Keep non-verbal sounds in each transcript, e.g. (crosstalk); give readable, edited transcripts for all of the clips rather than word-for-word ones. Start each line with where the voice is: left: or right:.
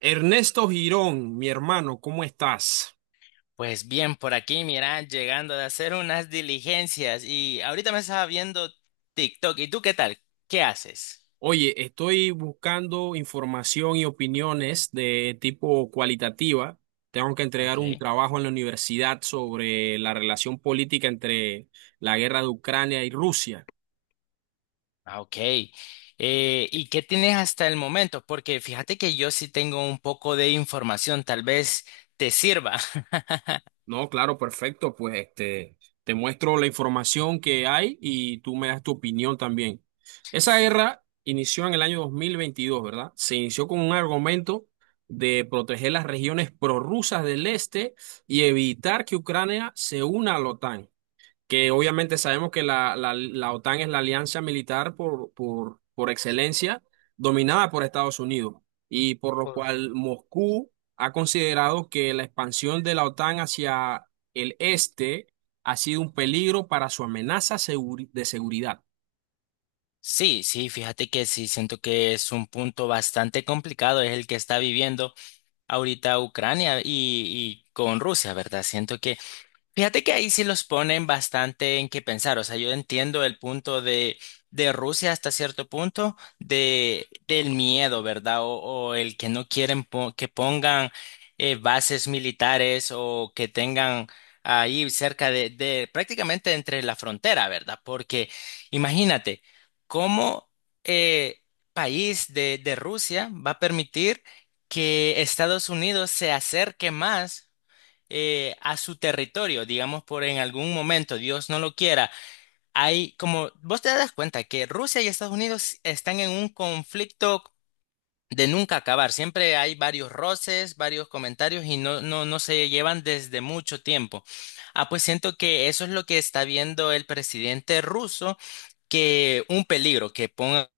right: Ernesto Girón, mi hermano, ¿cómo estás?
left: Pues bien, por aquí, mira, llegando de hacer unas diligencias y ahorita me estaba viendo TikTok. ¿Y tú qué tal? ¿Qué haces?
right: Oye, estoy buscando información y opiniones de tipo cualitativa. Tengo que entregar
left: Ok.
right: un trabajo en la universidad sobre la relación política entre la guerra de Ucrania y Rusia.
left: Ah, ok. ¿Y qué tienes hasta el momento? Porque fíjate que yo sí tengo un poco de información, tal vez te sirva. (laughs)
right: No, claro, perfecto. Pues te muestro la información que hay y tú me das tu opinión también. Esa guerra inició en el año 2022, ¿verdad? Se inició con un argumento de proteger las regiones prorrusas del este y evitar que Ucrania se una a la OTAN, que obviamente sabemos que la OTAN es la alianza militar por excelencia, dominada por Estados Unidos, y por lo
left: Por-
right: cual Moscú ha considerado que la expansión de la OTAN hacia el este ha sido un peligro para su de seguridad.
left: Sí, sí, fíjate que sí, siento que es un punto bastante complicado, es el que está viviendo ahorita Ucrania y con Rusia, ¿verdad? Siento Fíjate que ahí sí los ponen bastante en qué pensar. O sea, yo entiendo el punto de Rusia hasta cierto punto del miedo, ¿verdad? O el que no quieren que pongan bases militares o que tengan ahí cerca de prácticamente entre la frontera, ¿verdad? Porque imagínate, ¿cómo eh, país de Rusia va a permitir que Estados Unidos se acerque más a su territorio? Digamos, por en algún momento, Dios no lo quiera, hay como, vos te das cuenta que Rusia y Estados Unidos están en un conflicto de nunca acabar. Siempre hay varios roces, varios comentarios y no, no, no se llevan desde mucho tiempo. Ah, pues siento que eso es lo que está viendo el presidente ruso, que un peligro, que ponga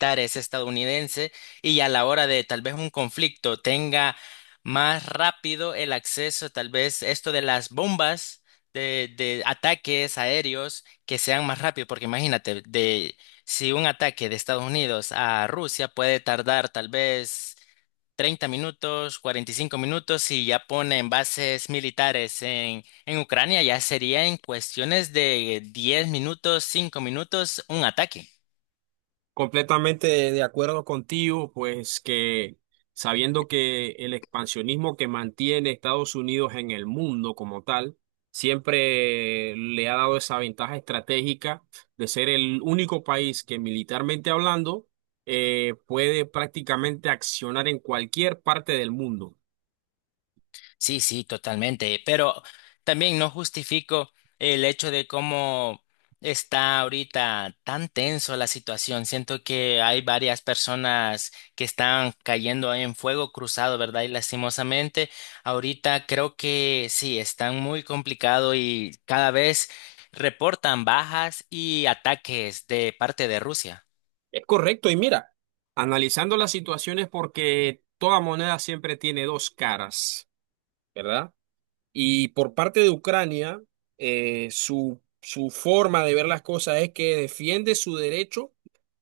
left: militares estadounidense y a la hora de tal vez un conflicto tenga más rápido el acceso, tal vez esto de las bombas de ataques aéreos que sean más rápido, porque imagínate, si un ataque de Estados Unidos a Rusia puede tardar tal vez 30 minutos, 45 minutos y ya ponen bases militares en Ucrania, ya sería en cuestiones de 10 minutos, 5 minutos un ataque.
right: Completamente de acuerdo contigo, pues que sabiendo que el expansionismo que mantiene Estados Unidos en el mundo como tal, siempre le ha dado esa ventaja estratégica de ser el único país que, militarmente hablando, puede prácticamente accionar en cualquier parte del mundo.
left: Sí, sí, totalmente. Pero también no justifico el hecho de cómo está ahorita tan tenso la situación. Siento que hay varias personas que están cayendo en fuego cruzado, ¿verdad? Y lastimosamente, ahorita creo que sí, están muy complicado y cada vez reportan bajas y ataques de parte de Rusia.
right: Es correcto, y mira, analizando las situaciones porque toda moneda siempre tiene dos caras, ¿verdad? Y por parte de Ucrania, su forma de ver las cosas es que defiende su derecho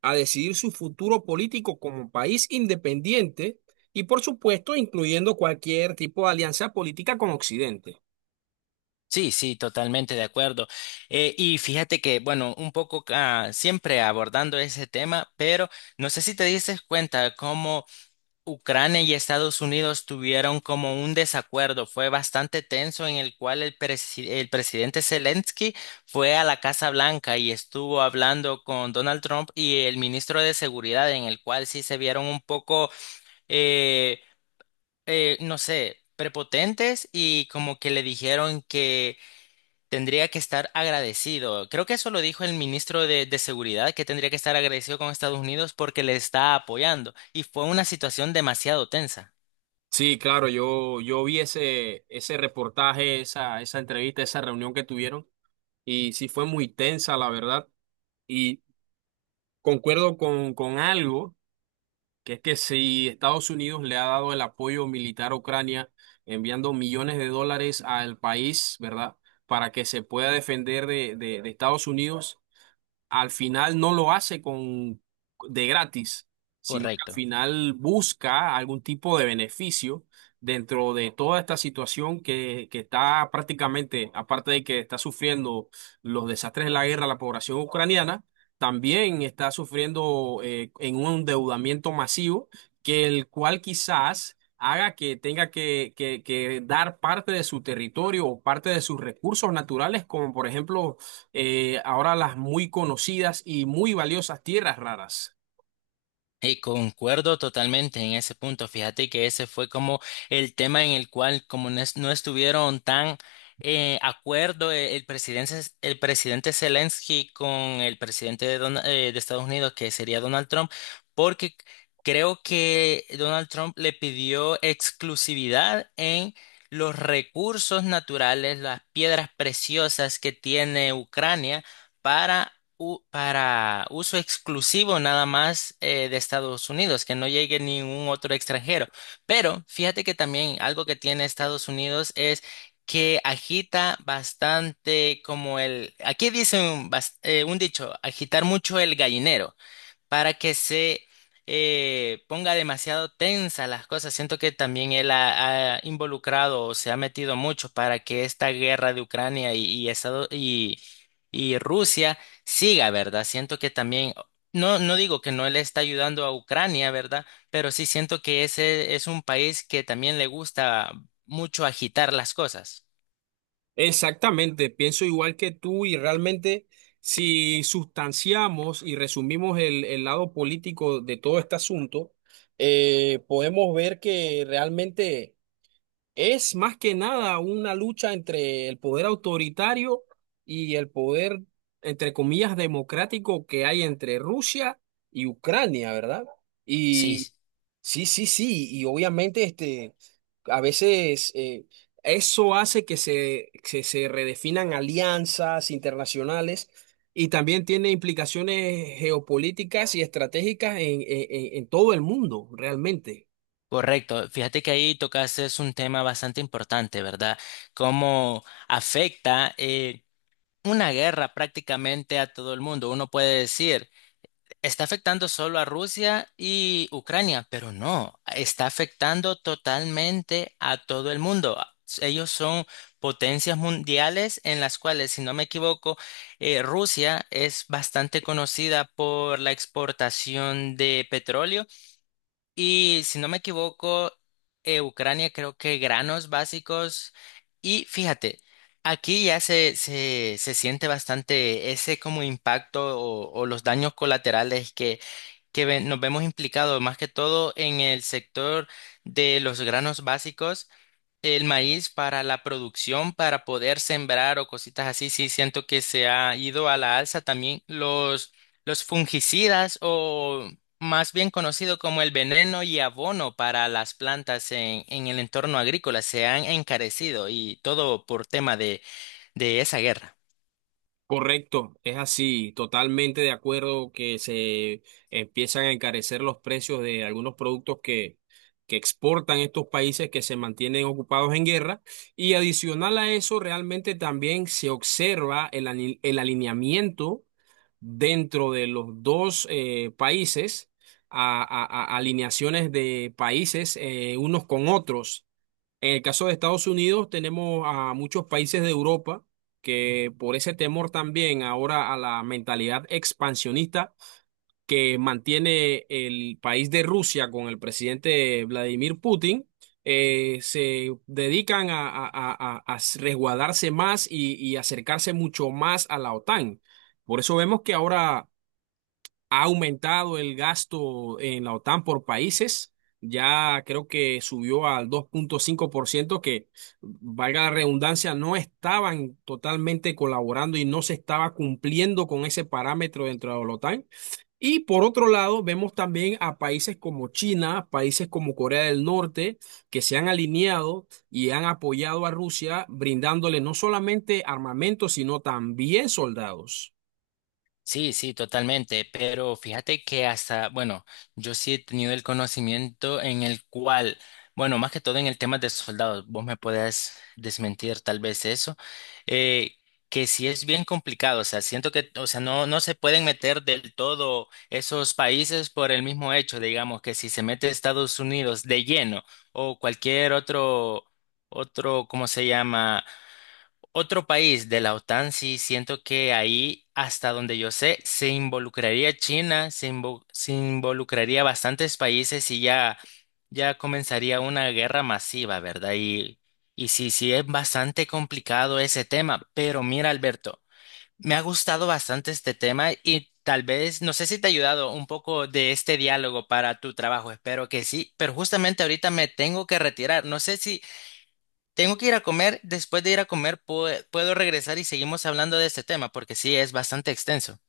right: a decidir su futuro político como país independiente y, por supuesto, incluyendo cualquier tipo de alianza política con Occidente.
left: Sí, sí, totalmente de acuerdo. Y fíjate que, bueno, un poco siempre abordando ese tema, pero no sé si te diste cuenta cómo Ucrania y Estados Unidos tuvieron como un desacuerdo. Fue bastante tenso en el cual el presidente Zelensky fue a la Casa Blanca y estuvo hablando con Donald Trump y el ministro de Seguridad, en el cual sí se vieron un poco, eh, no sé, prepotentes y como que le dijeron que tendría que estar agradecido. Creo que eso lo dijo el ministro de Seguridad, que tendría que estar agradecido con Estados Unidos porque le está apoyando. Y fue una situación demasiado tensa.
right: Sí, claro, yo vi ese reportaje, esa entrevista, esa reunión que tuvieron, y sí fue muy tensa, la verdad. Y concuerdo con algo, que es que si Estados Unidos le ha dado el apoyo militar a Ucrania, enviando millones de dólares al país, ¿verdad? Para que se pueda defender de Estados Unidos, al final no lo hace con de gratis, sino que al
left: Correcto.
right: final busca algún tipo de beneficio dentro de toda esta situación que está prácticamente, aparte de que está sufriendo los desastres de la guerra la población ucraniana, también está sufriendo en un endeudamiento masivo, que el cual quizás haga que tenga que dar parte de su territorio o parte de sus recursos naturales, como por ejemplo, ahora, las muy conocidas y muy valiosas tierras raras.
left: Y concuerdo totalmente en ese punto. Fíjate que ese fue como el tema en el cual como no, no estuvieron tan acuerdo, el presidente Zelensky con el presidente de Estados Unidos, que sería Donald Trump, porque creo que Donald Trump le pidió exclusividad en los recursos naturales, las piedras preciosas que tiene Ucrania, para uso exclusivo nada más, de Estados Unidos, que no llegue ningún otro extranjero. Pero fíjate que también algo que tiene Estados Unidos es que agita bastante como aquí dicen un dicho, agitar mucho el gallinero para que se ponga demasiado tensa las cosas. Siento que también él ha involucrado o se ha metido mucho para que esta guerra de Ucrania y Rusia siga, ¿verdad? Siento que también, no, no digo que no le está ayudando a Ucrania, ¿verdad? Pero sí siento que ese es un país que también le gusta mucho agitar las cosas.
right: Exactamente, pienso igual que tú, y realmente si sustanciamos y resumimos el lado político de todo este asunto, podemos ver que realmente es más que nada una lucha entre el poder autoritario y el poder, entre comillas, democrático, que hay entre Rusia y Ucrania, ¿verdad?
left: Sí.
right: Sí, sí, sí, y obviamente a veces eso hace que que se redefinan alianzas internacionales, y también tiene implicaciones geopolíticas y estratégicas en, en todo el mundo, realmente.
left: Correcto, fíjate que ahí tocas es un tema bastante importante, ¿verdad? Cómo afecta una guerra prácticamente a todo el mundo. Uno puede decir, está afectando solo a Rusia y Ucrania, pero no, está afectando totalmente a todo el mundo. Ellos son potencias mundiales en las cuales, si no me equivoco, Rusia es bastante conocida por la exportación de petróleo y, si no me equivoco, Ucrania creo que granos básicos. Y fíjate, aquí ya se siente bastante ese como impacto o los daños colaterales que, nos vemos implicados, más que todo en el sector de los granos básicos. El maíz para la producción, para poder sembrar o cositas así, sí siento que se ha ido a la alza también los fungicidas o más bien conocido como el veneno y abono para las plantas en el entorno agrícola se han encarecido y todo por tema de esa guerra.
right: Correcto, es así, totalmente de acuerdo que se empiezan a encarecer los precios de algunos productos que exportan estos países que se mantienen ocupados en guerra, y adicional a eso realmente también se observa el, el alineamiento dentro de los dos países, alineaciones de países unos con otros. En el caso de Estados Unidos, tenemos a muchos países de Europa que, por ese temor también ahora a la mentalidad expansionista que mantiene el país de Rusia con el presidente Vladimir Putin, se dedican a resguardarse más y acercarse mucho más a la OTAN. Por eso vemos que ahora ha aumentado el gasto en la OTAN por países. Ya creo que subió al 2,5%. Que, valga la redundancia, no estaban totalmente colaborando y no se estaba cumpliendo con ese parámetro dentro de la OTAN. Y por otro lado, vemos también a países como China, países como Corea del Norte, que se han alineado y han apoyado a Rusia, brindándole no solamente armamento, sino también soldados.
left: Sí, sí, totalmente, pero fíjate que hasta, bueno, yo sí he tenido el conocimiento en el cual, bueno, más que todo en el tema de soldados, vos me podés desmentir tal vez eso, eh, que sí es bien complicado. O sea, siento que, o sea, no, no se pueden meter del todo esos países por el mismo hecho, digamos, que si se mete Estados Unidos de lleno o cualquier otro, ¿cómo se llama? Otro país de la OTAN. Sí, siento que ahí, hasta donde yo sé, se involucraría China, se involucraría bastantes países y ya comenzaría una guerra masiva, ¿verdad? Y sí, sí, es bastante complicado ese tema, pero mira, Alberto, me ha gustado bastante este tema y tal vez, no sé si te ha ayudado un poco de este diálogo para tu trabajo, espero que sí, pero justamente ahorita me tengo que retirar, no sé si. Tengo que ir a comer. Después de ir a comer, puedo regresar y seguimos hablando de este tema porque sí es bastante extenso.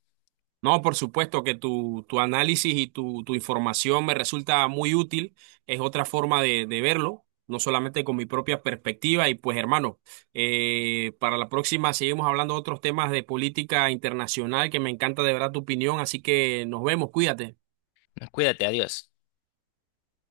right: No, por supuesto que tu análisis y tu información me resulta muy útil. Es otra forma de verlo, no solamente con mi propia perspectiva. Y pues, hermano, para la próxima seguimos hablando de otros temas de política internacional, que me encanta de verdad tu opinión. Así que nos vemos, cuídate.
left: Cuídate, adiós.